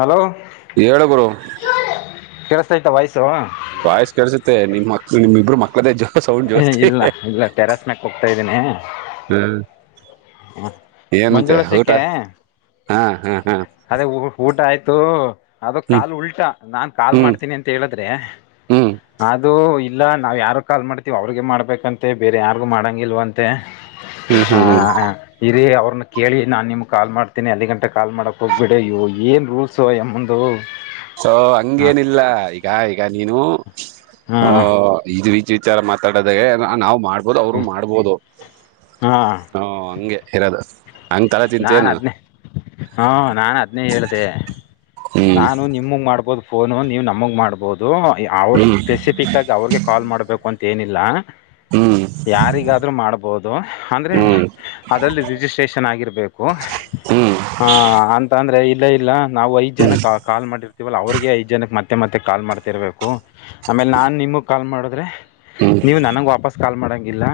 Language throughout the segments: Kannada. ಹಲೋ ಹೇಳು ಗುರು ಕೇಳಸ್ತ ಇ್ತ ವಾಯ್ಸು ಬಾಯ್ಸ್ ಕಡಸೆ ನಿಮ ಮಕ್ ನಿಮ ಇಬ್ರು ಮಕ್ಳದೇ ಜೋಸ್ ಅವಂಡ್ ಜೋಸ್ತಿ ಇಲ್ಲ ಇಲ್ಲ ಟೆರಸ್ ಮ್ಯಾಕ್ ಹೋಗ್ತಾ ಇದ್ದೀನಿ ಹ್ಮ್ ಏನಂತೆ ಮಂಜುಳ ಊಟ ಸಿಕ್ಕೆ ಹಾ ಹಾ ಹಾ ಅದೇ ಊಟ ಆಯ್ತು ಅದು ಹ್ಮ್ ಕಾಲ್ ಉಲ್ಟಾ ನಾನ್ ಕಾಲ್ ಹ್ಮ್ ಮಾಡ್ತೀನಿ ಅಂತ ಹೇಳಿದ್ರೆ ಹ್ಮ್ ಅದು ಇಲ್ಲ ನಾವ್ ಯಾರ ಕಾಲ್ ಮಾಡ್ತೀವಿ ಅವ್ರಿಗೆ ಮಾಡ್ಬೇಕಂತೆ ಬೇರೆ ಯಾರಿಗು ಮಾಡಂಗ ಇಲ್ವಂತ ಹ್ಮ್ ಹ್ಮ್ ಹ್ಮ್ ಮತ್ತು ಇರಿೀ ಅವ್ರನ್ನ ಕೇಳಿ ನಾನ್ ನಿಮ್ಗೆ ಕಾಲ್ ಮಾಡ್ತೀನಿ ಅಲ್ಲಿ ಗಂಟೆ ಕಾಲ್ ಮಾಡಕ್ ಹೋಗ್ಬಿಡಿ ಇ ಏನ್ ರೂಲ್ಸ್ು ಎ ಮುಂದು ಹ ಸೊ ಹಂಗೇನಿಲ್ಲ ಈಗ ಈಗ ನೀನು ಆ ಹಾಂ ಇದು ವಿಚಾರ ಮಾತಾಡೋದಾಗ ನಾವು ಮಾಡ್ಬೋದು ಅವರು ಹ್ಞೂ ಮಾಡ್ಬೋದು ಹಾಂ ಹಾ ಹಂಗೆ ಇರೋದು ಹಂಗ್ ತಲೆ ನಾನು ತಿಂತೇನು ಹದನೇ ಹಾ ನಾನು ಹದ್ನೇ ಹೇಳಿದೆೆ ಹ್ಮ್ ನಾನು ನಿಮ್ಮಗೆ ಮಾಡ್ಬೋದು ಫೋನು ನೀವು ನಮಗೆ ಮಾಡ್ಬಹುದು ಅವ್ರ ಹ್ಮ್ ಸ್ಪೆಸಿಫಿಕ್ ಾಗಿ ಅವ್ರಿಗೆ ಕಾಲ್ ಮಾಡ್ಬೇಕು ಅಂತ ಏನಿಲ್ಲ ಹ್ಮ್ ಯಾರಿಗಾದ್ರೂ ಮಾಡ್ ಬಹದು ಅಂದ್ರೆ ಹ್ಮ್ ಅದರಲ್ಲಿ ರಿಜಿಸ್ಟ್ರೇಷನ್ ಆಗಿರಬೇಕು ಹ್ಮ್ ಹ ಅಂತ ಅಂದ್ರೆ ಇಲ್ಲ ಇಲ್ಲ ನಾವು ಐ್ ಜನಕ್ ಕಾಲ್ ಮಾಡಿರ್ತಿೀವಲ್ಲ ಅವ್ರಿಗೆ ಐದ್ ಜನಕ್ ಮತ್ತ ಮತ್ತೆ ಮತ್ತೆ ಕಾಲ್ ಮಾಡ್ತಿರ್ಬೇಕು ಆಮೇಲೆ ನಾನ್ ನಿಮಗ್ ಕಾಲ್ ಮಾಡಿದ್ರೆ ಹ್ಮ್ ನೀವು ನನಗೆ ವಾಪಸ್ ಕಾಲ್ ಮಾಡಂಗಿಲ್ಲ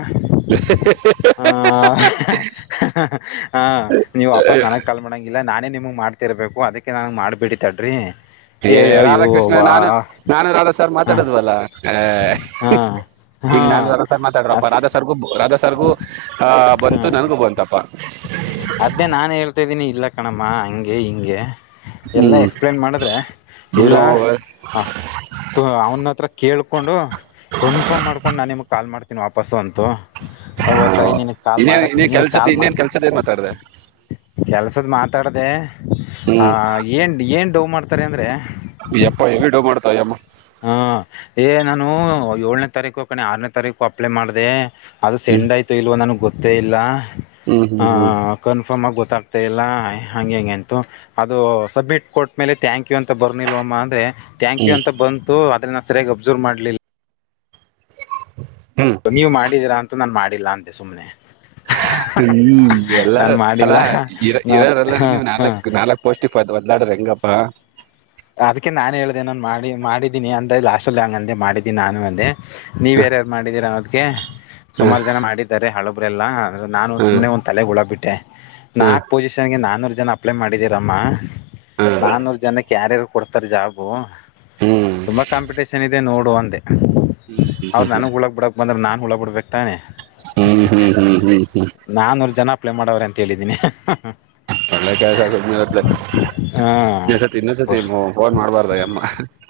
ಹ ಹ ಹಾ ನೀವ್ ವಾಪಸ್ ನನಗ್ ಕಲ್ ಮಾಡಂಗಿಲ್ಲ ನಾನೇ ನಿಮಗ್ ಮಾಡ್ತಿರ್ಬೇಕು ಅದಕ್ಕೆ ನನ್ಗ್ ಮಾಡ್ಬೇಡಿಿತಡ್ರಿ ಏ ರಾಧಾಕೃಷ್ಣ ನಾನು ನಾನು ರಾಧಾ ಸರ್ ಹ ಮಾತಾಡದ್ವಲ್ಲ ಹ ಹಾ ಹಾ ಈಗ ನಾನು ರಧಾ ಸರ್ ಮಾತಾಡ್ರಪ್ಪಾ ರಾ ಸರ್ಗು ರಾ ಸರ್ಗು ಆಹ ಬಂತು ನನಗೂ ಬಂತಪ್ಪಾ ಛ ಅದೇ ನಾನ ಹೇಳ್ತಾ ಇದ್ದೀನಿ ಇಲ್ಲ ಕಣಮ್ಮ ಹಂಗೆ ಹಿಂಗೆ ಎಲ್ಲ ಹ್ಮ್ ಎಕ್ಸ್ಪ್ಲೇನ್ ಮಾಡಿದ್ರೆ ಇಲ್ಲ ಬಿಡು ಹ ತ್ ಅವ್ನತ್ರ ಕೇಳ್ಕೊಂಡು ಕನ್ಫರ್ಮ್ ಮಾಡ್ಕೊಂಡು ನಾನು ನಿಮಗೆ ಕಾಲ್ ಮಾಡ್ತೀನಿ ವಾಪಸ್ಸು ಅಂತೂ ಅವ ತಾಯಿ ನಿನ ಕಾಲ್ ಮಾಡ ನೀನ್ ಕಾಲ್ ಮಾ ಕೆಲ್ಸದೇನ್ ಮಾತಾಡ್ದೆ. ಕೆಲ್ಸದ್ ಮಾತಾಡ್ದೆ ಆ ಹ್ಮ್ ಏನ್ ಏನ್ ಡವ್ ಮಾಡ್ತಾರೆ ಅಂದ್ರೆ ಅಪ್ಪ ಹೆವಿ ಡವ್ ಮಾಡುತ್ತ್ ಆ ಯಮ್ಮ. ಹಾ ಏ ನಾನು ಏಳನೇ ತಾರೀಕು ಕಣೆ ಆರನೇ ತಾರೀಕು ಅಪ್ಲೈ ಮಾಡ್ದೆ. ಅದು ಸೆಂಡಾಯ್ತೋ ಇಲ್ಲೋ ನನ್ಗ್ ಗೊತ್ತೇ ಇಲ್ಲ ಹಾ ಹ್ಮ್ ಹಾ ಹ್ಮ್ ಹ ಕನ್ಫರ್ಮಾಗ್ ಗೊತ್ತಾಗ್ತಾ ಇಲ್ಲ ಹಂಗೆ ಹಿಂಗೆ ಅಂತು. ಅದು ಸಬ್ಮಿಟ್ ಕೊಟ್ಟ್ಮೇಲೆ ಥ್ಯಾಂಕ್ ಯು ಅಂತ ಬರ್ನಿಲ್ವಮ್ಮ ಅಂದ್ರೆ ಥಾಂಕ್ ಯು ಹ್ಮ್ ಅಂತ ಬಂತು ಆದ್ರೆ ನಾ ಸರ್ಯಾಗಿ ಅಬ್ಸರ್ವ್ ಮಾಡ್ಲಿಲ್ ಹ್ಮ ನೀವ್ ಮಾಡಿದೀರಾ ಅಂತು ನಾನ್ ಮಾಡಿಲ್ಲಾ ಅಂದೆ ಸುಮ್ನೆ. ಹ್ಮ್ ಎಲ್ಲಾರೂ ಮಾಡಿಲ್ಲ ಅಲ್ಲಾ ಇರ ಇರ ನಾನು ಎಲ್ಲಾರು ಹಾಂ ನೀವು ಹಾಂ ನಾಲಕ್ಕ್ ನಾಲ [unintelligible] ಹೋದ್ಲಾಡುದ್ರ್ ಹೆಂಗಪ್ಪ ಅದ್ಕೆ ನಾನ್ ಹೇಳ್ದೇ ನನ್ ಮಾಡಿ ಮಾಡಿದ್ದೀನಿ ಅಂತ ಲಾಸ್ಟಲ್ ಹಂಗಂದೆ ಮಾಡಿದ್ದೀನಿ ನಾನು ಅಂದೆ ಹ, ನೀವ್ ಯಾರೆ ಮಾಡಿದೀರ ಅವದ್ಕೆ ಹ, ಸುಮಾರು ಜನ ಮಾಡಿದ್ದಾರೆ ಹಳಬ್ರೆಲ್ಲಾ ಅಂದ್ರೆ ನಾನು ಹ, ಸುಮ್ನೆ ಒನ್ ತಲೆಗ್ ಹುಳಬಿಟ್ಟೆ ಹ, ನಾಕ್ ಪೊಸಿಷನ್ಗೆ ನಾನೂರ್ ಜನ ಅಪ್ಲೈ ಮಾಡಿದೀರಮ್ಮ ನಾನೂರು ಜನಕ್ಕ್ ಯಾರ್ಯಾರಿಗ್ ಕೊಡ್ತಾರೆ ಜಾಬು ಹ್ಮ್ ತುಂಬಾ ಕಾಂಪಿಟೇಷನ್ ಇದೆ ನೋಡು ಅಂದೆ ಹ್ಮ್ ಅವರು ನನಗ್ ಹುಳ ಬಿಡಕ್ ಬಂದ್ರೆ ನಾನ್ ಹುಳ ಬಿಡ್ಬೇಕ್ ತಾನೆ. ಹ್ಮ್ ಹ್ಮ್ ಹ್ಮ್ ಹ್ಮ್ ಹ್ಮ್ ನಾನೂರ್ ಜನ ಅಪ್ಲೈ ಮಾಡವ್ರೆ ಅಂತ ಹೇಳಿದೀನಿ ಅಹ್ ಹ್ಮ್ ಒಳ್ಳೆ ಕೆಲ್ಸ ಸುಮ್ನಿರ್ ಅತ್ಲಗ್ ಹಾಂ ಇನ್ನ ಸತಿ ಇನ್ನೊಸತಿ ಫೋನ್ ಮಾಡ್ಬಾರ್ದ್ ಆ ಯಮ್ಮ.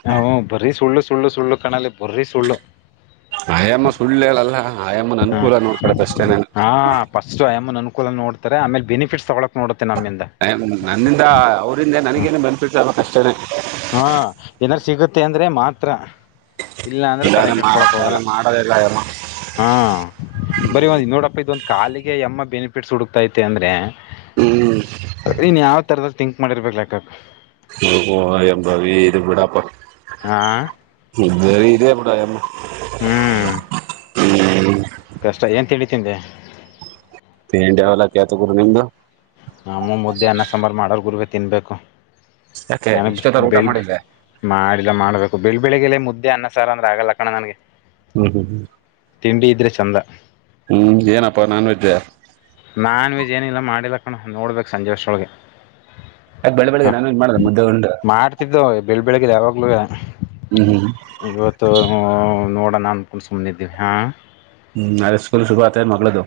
ಹಾ ಬರೀ ಸುಳ್ಳು ಸುಳ್ಳು ಸುಳ್ಳು ಕಣಲೆ ಬರೀ ಸುಳ್ಳು. ಆಯಮ್ಮ ಸುಳ್ ಹೇಳಲ್ಲ ಆಯಮ್ಮನ್ ಹಾ ಅನ್ಕೂಲ ನೋಡ್ಕಳತ್ ಅಷ್ಟೇನೆನೆ. ಹಾ ಫಸ್ಟ್ ಆ ಯಮ್ಮನ್ ಅನುಕೂಲ ನೋಡ್ತಾರೆ ಆಮೇಲ್ ಬೆನಿಫಿಟ್ಸ್ ತಗೊಳಕ್ ನೋಡುತ್ತೆ ನಮ್ಮಿಂದ. ನನ್ನಿಂದ ಅವ್ರಂದೆ ಹ್ಮ್ ನನಗೇನು ಬೆನಿಫಿಟ್ಸ್ ಆಬಕ್ ಅಷ್ಟೇನೆ. ಹಾ ಏನಾರ್ ಸಿಗುತ್ತೆ ಅಂದ್ರೆ ಮಾತ್ರ. ಇಲ್ಲ ಅಂದ್ರೆ ತಲೆ ಇಲ್ಲಾಂದ್ರೆ ಕೆಡಸ್ಕೊಳಕ್ ಹೋಗಲ್ಲ ಇಲ್ಲಾಂದ್ರೆ ಮಾಡೋದಿಲ್ಲ ಆಯಮ್ಮ ಹಾ ಬರಿ ಒಂದು ನೋಡಪ್ಪ ಇದೊಂದ್ ಕಾಲಿಗೆ ಈ ಯಮ್ಮ ಬೆನಿಫಿಟ್ಸ್ ಹುಡುಕ್ತೈತೆ ಅಂದ್ರೆ ಹ್ಮ್ ಇನ್ ಯಾವ ತರದಲ್ ತಿಂಕ್ ಮಾಡಿರ್ಬೇಕು ಲೆಕ್ಕ ಹಾಕು. ಏಯ್ ಹೊ ಯ ಬರೀ ಇದು ಬಿಡಪ್ಪ. ಹಾ ಇದ್ ಬರೀ ಇದೆ ಬಿಡ್ ಆ ಯಮ್ಮ. ಹ್ಮ್ ಕಷ್ಟ ಏನ್ ತಿಂಡಿ ತಿಂದೆ. ತಿಂಡ ಯಾವೆಲ್ಲ ಕೇಳ್ತ ಗುರು ನಿಮ್ದು ನಮ್ಮೂ ಮುದ್ದೆ ಅನ್ನ ಸಾಂಬಾರು ಮಾಡೋರ್ ಗುರುವೆ ತಿನ್ಬೇಕು ಯಾಕೆ ನಾನು ಇಷ್ಟೊತ್ತಾಗ ಊಟ ಬೆಳ್ ಬೆ ಮಾಡಿಲ್ವೆ ಮಾಡಿಲ್ಲ ಮಾಡ್ಬೇಕು ಬೆಳ ಬೆಳಿಗ್ಗೆಲ್ಲೇ ಮುದ್ದೆ ಅನ್ನ ಸಾರ್ ಅಂದ್ರೆ ಆಗಲ್ಲ ಕಣ ನನ್ಗೆ ಹ್ಮ್ ಹ್ ಹ್ ತಿಂಡಿ ಇದ್ರೆ ಚಂದ. ಹ್ಮ್ ಏನಪ್ಪಾ ನಾನ್ವೆಜ್ಜ. ನಾನ್ವೆಜ್ ಏನಿಲ್ಲ ಮಾಡಿಲ್ಲ ಕಣೋ ನೋಡ್ಬೇಕು ಸಂಜೆ ಅಷ್ಟ್ರೋಳಗೆ. ಅದ್ ಬೆಳ ಬೆಳಗ್ಗೆ ನಾನನ್ ಮಾಡದ್ದು ದ್ದು ಬೆಳಿ ಬೆಳಗ್ಗೆ ಯಾವಾಗ್ಲೂ ಹ್ಮ್ ಹ್ಮ್ ಇವತ್ತು ನೋಡೋಣ ಅನ್ಕೊಂಡ ಸುಮ್ಮನಿದ್ದೀವಿ ಹಾಂ ಹ್ಮ್ ಅದೇ ಸ್ಕೂಲ್ ಶುರು ಆತ ಮಗಳದು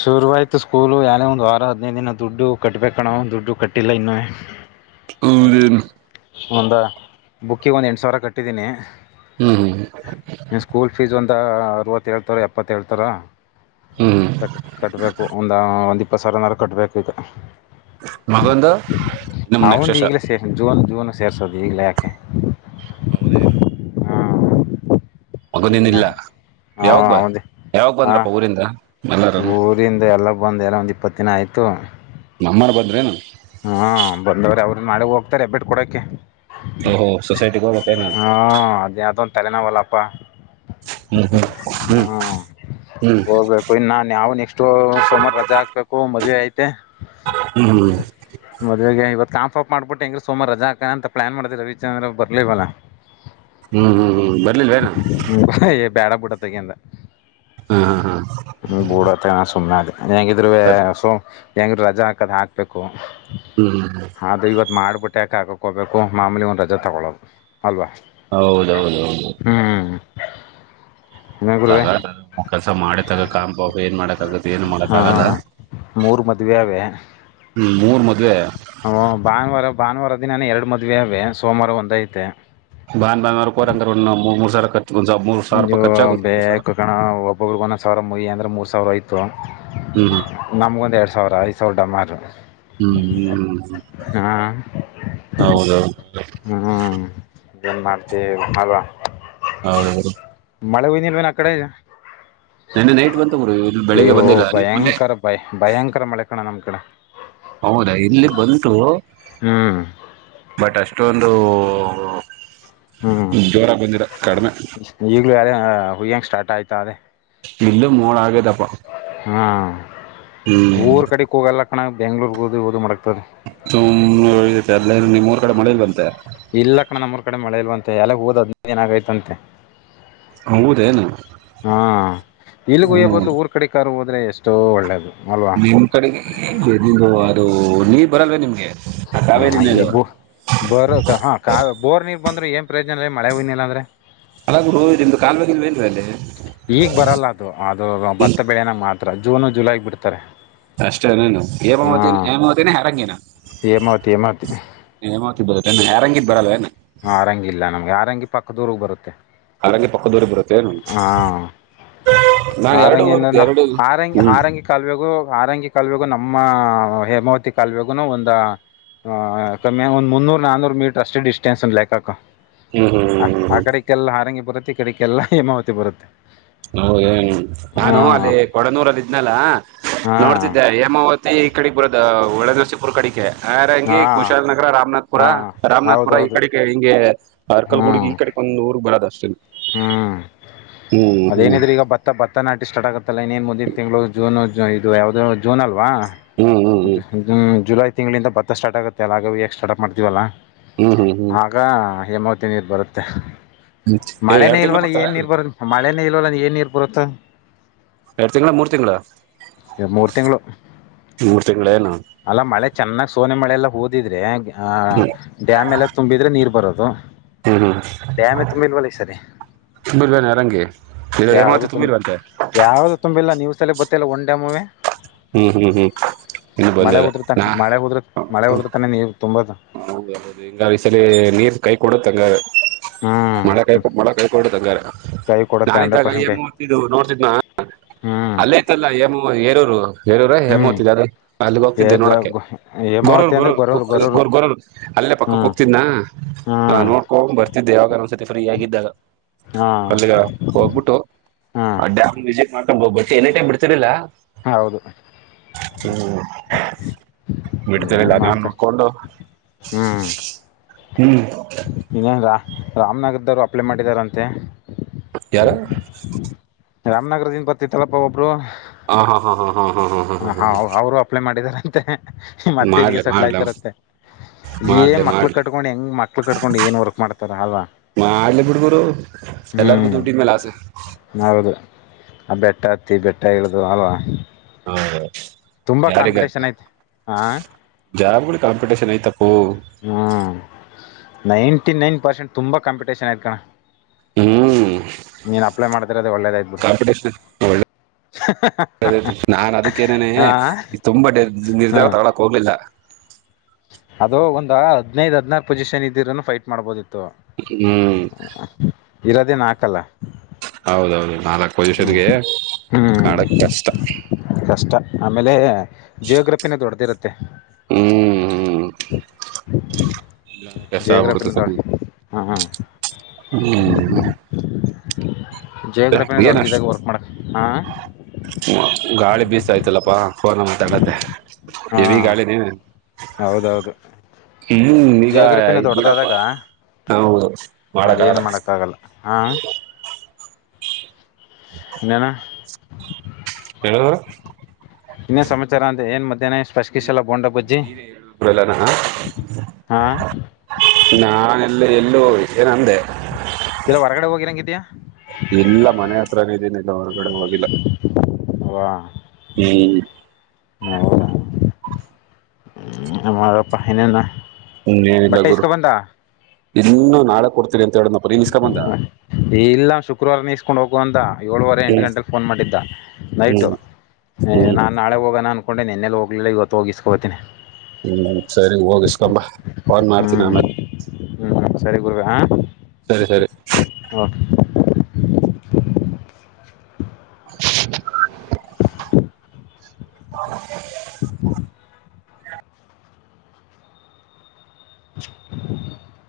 ಶುರುವಾಯ್ತು ಸ್ಕೂಲು ಯನೇ ಒಂದಂದು ವಾರ ಹದಿನೈದು ದಿನ ದುಡ್ಡು ಕಟ್ಬೇಕಣ ಒ ದುಡ್ಡು ಕಟ್ಟಿಲ್ಲ ಇನ್ನು [inaudible] ಹದ ಒಂದ ಬುಕ್ಕಿಗೆ ಒಂದು ಎಂಟು ಸಾವಿರ ಕಟ್ಟಿದ್ದೀನಿ ಹ್ಮ್ ಹ್ಮ್ ನೀನು ಸ್ಕೂಲ್ ಫೀಸ್ ಒಂದು ಅರರುವತ್ತೇಳಳ್ತಾರ ಎಪ್ಪತ್ತೇಳೇಳ್ತಾರ ಹ್ಮ್ ಕಟ್ ಕಟ್ಬೇಕು ಒಂದ ಒಂದ್ ಇಪ್ಪತ್ ಸಾವಿರನಾರ ಕಟ್ಬೇಕು ಈಗ ಮಗಂದು ನಮ್ ನೆಕ್ಸ್ಟ್ ಅವಂದ ವರ್ಷ ಈಗ್ಲೇ ಸೇರ್ ಜೂನ್ ಜೂನ್ ಸೇರ್ಸೋದು ಈಗ್ಲೇ ಯಾಕೆ ಹೌದೇನು ಹಾಂ ಮಗೋ ನೀನ್ ಸುಮ್ಮನೆ ಇಲ್ಲ ಯಾವಾಗ ಹಾಂ ಬ ಅವಂದು ಯಾವಾಗ ಹಾಂ ಬಂದ್ರಪ್ಪ ಊರಿಂದ ಎಲ್ಲಾರ ಊರಿಂದ ಎಲ್ಲ ಬಂದ ಎಲ್ಲ ಒಂದ್ ಇಪ್ಪತ್ತ ದಿನ ಆಯ್ತು ನಮ್ಮಾರ್ ಬಂದ್ರೇನು ಹಾ ಬಂದವ್ರ ಅವ್ರು ನಾಳಗ್ ಹೋಗ್ತಾರೆ ಬಿಟ್ಟ ಕೊಡಕ್ಕೆೆ ಓಹೋ ಸೊಸೈಟಿಗೆ ಹೋಗ್ಬೇಕೇನ ಹ್ಮ ಅದದ ತಲೆನವಳಪ್ಪ ಹ್ಮ್ ಹ್ಞ ಹ್ಮ್ ಹ್ಮ್ ಹೋಗ್ಬೇಕು ಇನ್ನಾನ್ ನಾವವು ನೆಕ್ಸ್ಟ್ ಸೋಮಾರು ರಜಾ ಹಾಕ್ಬೇಕು ಮದ್ವೆ ಐತೆ ಹ್ಮ್ ಮದ್ ಗೆ ಇವತ್ ಕಾಂಫಾಪ್ ಮಾಡ್ಬಿಟ್ಟು ಹೆಂಗೀ ಸೋಮಾರ ರಜಾಕ ಅಂತ ಪ್ಲಾನ್ ಮಾಡಿ ರವಿಚಂದ್ರ ಬರ್ಲಿವಲ್ಲ ಹ್ಮ್ ಹ್ಮ್ ಹ್ಮ್ ಬರ್ಲಿಲ್ವೇನ ಬೇಡ ಬುಡ ತಗಿಂದ ಹ್ಮ ಹ್ಮ ಹ್ಮ ಹ್ಮ ಬೂಡತ್ತ ಸುಮ್ಮನೆ ಅ ಹೆಂಗಿದ್ರ ಸೊ ಹೆಂಗ್ರ ರಜಾ ಹಾಕದ್ ಹಾಕ್ಬೇಕು ಹ್ಮ್ ಆದೆ ಇವತ್ ಮಾಡ್ಬಿಟ್ಟು ಯಾಕೆ ಹಕಕ್ ಹಬೇಕು ಮಾಮೂಲಿ ಒಂದ್ ರಜೆ ತಗೊಳೋದು ಅಲ್ವಾ ಹೌದೌದ ಹೌದು ಹ್ಮ್ ಗ ಕೆಲ್ಸ ಮಾಡ ತಾಗ ಕಾಂಬಾ ಏನ್ ಮಾಡಕ್ಗ ಹ್ಮ ಮೂರ್ ಮದ್ುವವೆ ಅವೆ ಹ್ಮ್ ಮೂರ್ ಮದ್ ವವೆ ಹ ಭಾನುವಾರ ಭಾನುವಾರ ದಿನಾನ ಎರಡು ಮದುವೆ ಅವೆ ಸೋಮವಾರ ಒಂದ ಐತೆ ಬಾ ಬ ರೂಪಿ ಅಂಗರ್ ಒ ಮೂರು ಸಾವರಖರ್ುಂದ ಮೂ ಸಿರ ಇದು ರೂಾಯಿಖರ್ಚಾಗುತ್ತೆ ಮೂರ್ ಸಾವರ ಬೇಕು ಕಣ ಒಬೊಬ್ರಗ ಒಂದೊಂದು ಸಾವಿರ ಅಂದರೆೆ ಮೂರು ಸಾವಿರ ಆಯಿತು ಹ್ಮ್ ಹ್ಮ ನಮ್ಗೊಂದ್ ಎರಡ್ ಸಾವಿರ ಐದು ಸಾವಿರ ಡಮಾರ ಹ್ಮ್ ಹ್ಮ್ ಹೌದೌ ಹ್ಮ್ ಏನ್ ಮಾಡ್ತೀವಿ ಹಲ್ವಾ ಹೌದೌದು ಮಳೆ ಹನ್ ಇಲ್ವೇನ್ ಆ ಕಡೆ ನನ್ನೆ ನೈಟ್ ಬಂತವರು ಇ ಬೆಳಗ್ ಬಂದಿಲ್ಲ ನಿೆ ಬಾಯ್ ಭಯಂಕರ ಮಳೆ ಕಣ ನಮ್ಮ ಕಡೆ ಹೌದಾ ಇಲ್ಲಿ ಬಂತು ಹ್ಮ್ ಬಟ್ ಅಷ್ಟೊಂದು ಹ್ಞೂ ಜೋರಾಗಿ ಬಂದಿರ ಕಡಿಮೆ ಈಗಲೂ ಅದ ಹುಯ್ಯಂಗೆ ಸ್ಟಾರ್ಟ್ ಆಯತ ಅದೇ ಇಲ್ಲ ಮೋಡ ಆಗದಪ್ಪ ಹಾ ಹ್ಮ್ ಊರ್ ಕಡೆಗೆ ಹೋಗಲ್ಲ ಕಣ ಬೆಂಗಳೂರು ಹೊದಿ ಓದು ಮಾಡಕ್ತದೆ ಸುಮ್ ಅಲ್ಲ ನಿಮ್ಮ ಊರ್ ಕಡೆ ಮಳೆ ಇಲ್ಲ ಅಂತೆ ಇಲ್ಲ ಕಣ ನಮ್ಮ್ರ ಕಡೆ ಮಳೆ ಇಲ್ವಂತೆ ಎಲ್ಲ ಹೋದ ಅದ್ ಏನಾಗೈತಂತೆ ಹೌದೇನು ಹಾ ಇಲ್ಲಿಗಯ ಹ್ಮ್ ಬದಲು ಊರ ಅ ಕಡೆ ಕಾರ್ ಹೋದ್ರೆ ಎಷ್ಟೋ ಒಳ್ಳೇದು ಅಲ್ವಾ ನಮ್ ಕಡೆಗೆ ಅದು ನೀರ್ ಬರಲ್ವ ನಿಮ್ಗೆ ಆ ಕಾವೇರಿ ಹ್ಮ ಈ ನೀರು ಬೋ ಬೋರ್ ಹ ಕ ಬೋರ್ ನೀರ್ ಬಂದ್ರೆ ಏನ್ ಪ್ರಯೋಜನ ಇ ಮಳೆ ಬಂದಿಲ್ಲ ಅಂದ್ರೆ ಅಲ ಗುರು ಇದರದ ಕಾಲುವವಾಗಿಲ್ ವೇನ್ ಅಲ್ಲಿ ಈಗ್ ಬರಲ್ಲ ಅದು ಅದು ಭತ್ತ ಬೆಳೆನ ಮಾತ್ರ ಜೂನ ಜುಲೈ ಬಿಡ್ತಾರೆ. ಅಷ್ಟೇ ನನು ಏನ ಓದತೇನಿ ಹಾಂ ಏನ ಓದತಿನ ಹರಂಗಿನ ಹೇಮಾವತಿ ಹೇಮಾವತಿ ನೀ ಏನ ಓದತಿ ಯಾರಂಗಿದ್ದ ಬರಲ್ಲೇನ ಆರಂಗಿ ಇಲ್ಲ ನಮಗೆ ಆರಂಗಿ ಪಕ್ಕದೂರಗೆ ಬರುತ್ತೆ. ಹಾಗಾಗಿ ಪಕ್ಕದೂರ ಬರುತ್ತೆ ಏನೂ ಆರಂಗಿ ಇಂದನು ಎರಡು ಆರಂಗಿ ಹ್ಮ್ ಹಾರಂಗಿ ಕಾಲುವೆಗು ಆರಂಗಿ ಕಾಲುವೆಗು ನಮ್ಮ ಹೇಮಾವತಿ ಕಾಲುವೆಗುನು ಒಂದ ಹಾ ಕಮ್ಮಿಯ ಒಂದ ಮುನ್ನೂರು ನಾನೂರು ಮೀಟರ್ ಅಷ್ಟೇ ಡಿಸ್ಟೆನ್ಸ್ ಲೆಕ್ಕಕ್ಕ ಹ್ಮ್ ಹ್ಮ ಆಕಡೆಕ್ಕೆಲ್ಲ ಹಾರಂಗಿ ಬರುತ್ತೆ ಈ ಕಡೆಕ್ಕೆಲ್ಲಾ ಹೇಮಾವತಿ ಬರುತ್ತೆ. ಹೌ ನಾನು ಅಲ್ಲಿ ಹಾಂ ಕೊಡನೂರಲ್ಲ ಇದ್ನಲ್ಲಾ ಹಾಂ ನೋಡ್ತಿದ್ದೆ ಹೇಮ ಅವತ್ ಮ ಈ ಕಡೆ ಬರದ ಒಳ್ಳೆ ದಿವಸಿ ಪುರ್ ಕಡೆಕೆ ಹಾರಂಗಿ ಹಾಂ ಕುಶಾಲ ನಗರ ರಾಮನಾಥ್ಪುರ ಹಾಂ ರಾಮನಾಥ್ಪುರ ಈ ಹೌದೌದು ಕಡೆಗೆ ಹಿಂಗೆ ಅರ್ಕಲ್ ಹ್ಞೂ ಗುಡ್ಗಿ ಈ ಕಡೆ ಒಂದ್ ಊರಗ ಬರದ ಅಷ್ಟೇ ಹ್ಞೂ ಹ್ಮ್ ಹ್ಮ್ ಅದೇನಿದ್ರೆ ಈಗ ಭತ್ತ ಭತ್ತ ನಾಟಿ ಸ್ಟಾರ್ಟ್ಗುತ್ತಲ್ಲ ಇನ್ನೇನ್ ಮುಂದಿನ ತಿಂಗಳು ಜೂನ್ ಇದು ಯಾವದೋ ಜೂನ್ ಅಲ್ವಾ ಹ್ಮ್ ಹ್ಮ್ ಹ್ಮ್ ಹ್ಮ್ ಜುಲೈ ತಿಂಗಳಿಂದ ಭತ್ತ ಸ್ಟಾರ್ಟ್ ಆಗುತ್ತೆ ಅಲ್ಲಗ ಯಾಕ ಸಾರ್ಟ್ಪ್ ಮಾಡತೀವಲ್ಲ. ಹ್ಮ್ ಹ್ಮ್ ಹ್ಮ್ ಆಗ ಹೇಮಾವತಿ ನೀರು ಬರುತ್ತೆ. ಏ ಮಳೆನೇ ಎರಡ್ ತಿಂಗಳು ಇಲ್ವಲ್ಲ ಬಿಡ್ತಾರ ಏನ್ ನೀರ್ ಬರು ಮಳೆನೇ ಇಲ್ವಲ್ಲ ಏನ್ ನೀರ್ ಬರುತ್ತೆ. ಎರಡು ತಿಂಗಳ ಮೂರ್ ತಿಂಗಳ ಮೂರ್ ಮೂರ್ ತಿಂಗಳ ಏನು ಅಲ್ಲಾ ಮಳೆ ಚೆನ್ನಾಗ್ ಸೋನೆ ಮಳೆಲ್ಲಾ ಹೋದಿದ್ರೆ ಹ ಡ್ಯಾಮ್ ಎಲ್ಲ ತುಂಬಿದ್ರೆ ನೀರ್ ಬರೋದು ಡ್ಯಾಮ್ ತುಂಬಿಲ್ವಲ ಇ ಸರಿ ತುಂಬಿರ್ವೇನೆ ಅರಂಗಿ ಇ ಹೇಮಾವತಿ ತುಂಬಿರ್ರುವಂತೆ ತುಂಬಿಲ್ಲಾ ನ್ಯೂಸ್ ಲ್ಲಿ ಬತ್ತಿಲ್ಲ ಒನ್ ಡ್ಯಾಮ್ ಮೂವೆ ಹ್ಮ್ ಹ್ಮ್ ಹ್ಮ್ ಇನ್ನು ಮಳೆ ಬಂದಿಲ್ಲ ಉದರ್ತಾನೆ ನಾ ಮಳೆ ಉದ್ರ ಮಳೆ ಉದ್ರತಾನೆ ನೀವು ತುಂಬದ ಹೌದ ಹೌದು ಹಿಂಗ ಈ ಸರಿ ನೀರ್ ಕೈ ಕೊಡತ್ ಹಂಗ ಹ್ಮ್ ಮಳೆ ಬೇಕ ಮಳೆ ಬೇಕ ನೋಡ ಹಂಗರ್ ಕೈ ಕೊಡುತ್ತೆ ಹಂಡ್ರೆಡ್ ನಾನಿದ್ದಾಗ ಪರ್ಸೆಂಟ್ ನೀರ್ ಕೈ ಮೂ ಇದು ನೋಡ್ತಿದ್ನಾ ಹ್ಮ್ ಅಲ್ಲೇ ಐತಲ್ಲ ಹೇಮ ಹೇರೂರು ಹೇರೂರ ಹ್ಮ್ ಹೆೇಮತ್ ಇದಾರ ಅಲ್ಲಿಗೆ ಏ ಹೋಗ್ತಿದ್ದೆ ಗೊ ನೋಡಕ್ಕೆ ಗೊ- ಗೊರೂರ್ ಹೇಮಾವತಿ ಅಂದ್ರೆ ಗೊರೂರ್ ಗೊರೂರು ಗ ಗೊರೂರು ಗೋರ್ ಗೊರು ಅಲ್ಲೇ ಪಕ್ಕಕ್ಕೆ ಹ್ಮ್ ಹೋಗ್ತಿದ್ನ ಹ್ಮ್ ನೋಡ್ ಹೋಗ್ ಬರ್ತಿದ್ದೆ ಯಾಗ ಒ ಸತಿ ಫ್ರೀ ಆಗಿದ್ದಾಗ ಹಾ ಅಲ್ಲಿಗ ಹೋಗ್ಬಿಟ್ಟು ಹ್ಮ್ ಆ ಡ್ಯಾಮಜ ಮಾಡ್ಕ್ ಹೋಗ್ ಏನ ಟಮ್ ಬಿಡ್ತಿರ್ಲಿಲ್ಲ ಹೌದು ಹ್ಮ ಬಿಟ್ಟತ ಜ ಏನೇನ್ ನನ್ ಮಾಡ್ತಾರೆ ನೋಕ್ಕೊಂಡು ಹ್ಮ್ ಹ್ಮ್ ಇನ್ನೇನ್ ರಾ ರಾಮನಗರದವ್ರು ಅಪ್ಲೈ ಮಾಡಿದಾರಂತೆ ಯಾರ ರಾಮನಗರದಿನ ಪತ್ತಿ ತಲಪ ಅಬ್ ಹಾ ಹಾ ಹಾ ಹಾ ಹಾ ಹಾ ಹಾ ಹ ಹಾ ಅವ್ರು ಅಪ್ಲೈ ಮಾಡಿದಾರಂತೆ ಮತ್ತೆ ಇಲ್ಲಿಗೆ ಮಾಡ್ಲೆ ಸೆಟ್ಲ್ ಮಾಡ್ಲೆ ಆಯ್ತಾರಂತೆ ಏ ಮಾಡ್ಲೆ ಮಕ್ಳ ಮಾಡ್ಲೆ ಕಟ್ಕೊಂಡ್ ಹೆಂಗ್ ಮಕ್ಳ ಕಟ್ಕೊಂಡು ಏನ್ ವರ್ಕ್ ಮಾಡ್ತಾರ ಅಲ್ವಾ ಮಾಡಲಿ ಬಿಡ್ಗರು ಎಲ್ಲಾರ್ಗೂ ದುಡ್ಡಿದ ಮೇಲೆ ಆಸೆ ನೌದು ಆ ಬೆಟ್ಟ ಹತ್ತಿ ಬೆಟ್ಟ ಇಳ್ದ ಅಲ್ವಾ ಹ ಹ ತುಂಬ ಕಾಂಪಿಟೇಷನ್ ಐತೆ ಹ ಜಾಬ್ಗಳು ಕಾಂಪಿಟೇಷನ್ ಐ್ತಪ್ಪು ಹ್ಮ್ ನೈಂಟಿ ನೈನ್ ಪರ್ಸೆಂಟ್ ತುಂಬಾ ಕಾಂಪಿಟೇಷನ್ ಆಯ್ತ ಕಣ ಹ್ಮ್ ನೀನ್ ಅಪ್ಲೈ ಮಾಡ್ತರ ಅದು ಒಳ್ಳೇದಾಯ್ತು ಬಿಡು ಕಾಂಪಿಟೇಷನ್ ಒಳ್ಳ ಅ ನಾನ್ ಅದಕ್ಕೇಏನನೆ ಹಾಂ ತುಂಬಾರ್ ಹ್ಞೂ ನಿರ್ಧಾರ ತಗೊಳ್ಳಕ್ ಹೋಗ್ಲಿಲ್ಲ ಅದು ಒಂದ್ ಹದ್ದು ಹದ್ನಾರಕು ಪೊಸಿಷನ್ ಇದ್ದಿರೂ ಫೈಟ್ ಮಾಡ್ಬೋದಿತ್ತು ಹ್ಮ್ ಇರೋದೇನು ಹಾಕಲ್ಲ ಹೌದೌದು ನಾಲ್ಕ್ ಪೊಸಿಷನ್ಗೆ ಮಾಡಕ್ ಹ್ಮ್ ಕಷ್ಟ ಕಷ್ಟ ಆಮೇಲೆ ಜಿಯೋಗ್ರಫಿನೇ ದೊಡ್ಡದಿರುತ್ತೆ ಹ್ಮ್ ಹ್ಮ್ ಕೆಸ ಜಿಯೋಗ್ರಫಿನೇ ದೊಡ್ಡ ಆಬಡದು ಹಾ ಹಾ ಹ್ಮ ಜಿಯೋಗ್ರಫಿನೇ ದೊಡಿದ್ದಾಗ ವರ್ಕ್ ಮಾಡೋ ಹಾಂ ಹ ಗಾಳಿ ಬೀಸ ಆಯ್ತಲ್ಲಪ್ಪಾ ಫೋನ ಮಾತಾಡತ್ತೆ ಹಾ ದವಿ ಗಾಳಿ ನೀವ ಹೌದೌದು ಹ್ಮ ಈಗ ಜಿಯೋಗ್ರಫಿನ ಬಿಡಪ್ಪ ದೊಡ್ಡದಾದಾಗ ಹೌದು ಅದೇನು ಮಾಡಕ್ಕಾಗಲ್ಲ ಹಾ ಎಾನ ಹೇಳ ಇನ್ನೇ ಸಮಾಚಾರ ಅಂದ್ರೆ ಏನ್ ಮಧ್ಯಾಹ್ನ ಸ್ಪರ್ಶಿಸಲ್ಲ ಬೋಂಡಾ ಬಜ್ಜಿ ಹಾ ನಾನೆಲ್ಲ ಎಲ್ಲೂ ಹೋಗಷ ನಂದೆ ಇಲ್ಲ ಹೊರಗಡೆ ಹೋಗಿರಂಗಿದ್ಯಾಾ ಇಲ್ಲ ಮನೆ ಹತ್ರನ ಇದೀನಿಲ್ಲ ಹೊರಗಡೆ ಹೋಗ ವಾಹ್ ಹ್ಮ್ ನ ಅಾರ ಪಹಿಿನ ನಾ ಹ್ಮ ಏನಿಲ್ಲ ಗುರು ಇನ್ನು ನಾಳೆ ಕೊಡ್ತೀನಿ ಅಂತ ಹೇಳ ಹ ಇಲ್ಲ ಶುಕ್ರವಾರನ ಕಕೊಂಡು ಹೋಗುವ ಅಂತ ಏಳುವರೆ ಎಂಟು ಹ್ಮ್ ಗಂಟೆಗೆ ಫೋನ್ ಮಾಡಿದ್ದ ನೈಟು ಹ್ಮ್ ಹ್ಮ್ ನಾನ ನಾಳೆ ಹೋಗೋಣ ಅನ್ಕೊಂಡೆ ನಿನ್ನೆ ಹೋಗಿಲಿಲ್ಲ ಇವತ್ತು ಹೋಗಿ ಇಸ್ಕಾಂಟೀನಿ ಹ್ಮ್ ಸರಿ ಹೋಗಿಸ್ಕೊಂಬ ಹ್ಮ್ ಹ್ಮ್ ಸರಿ ಗುಗ ಹ ಸರಿ ಸರಿ ಹಾ [inaudible] [inaudible]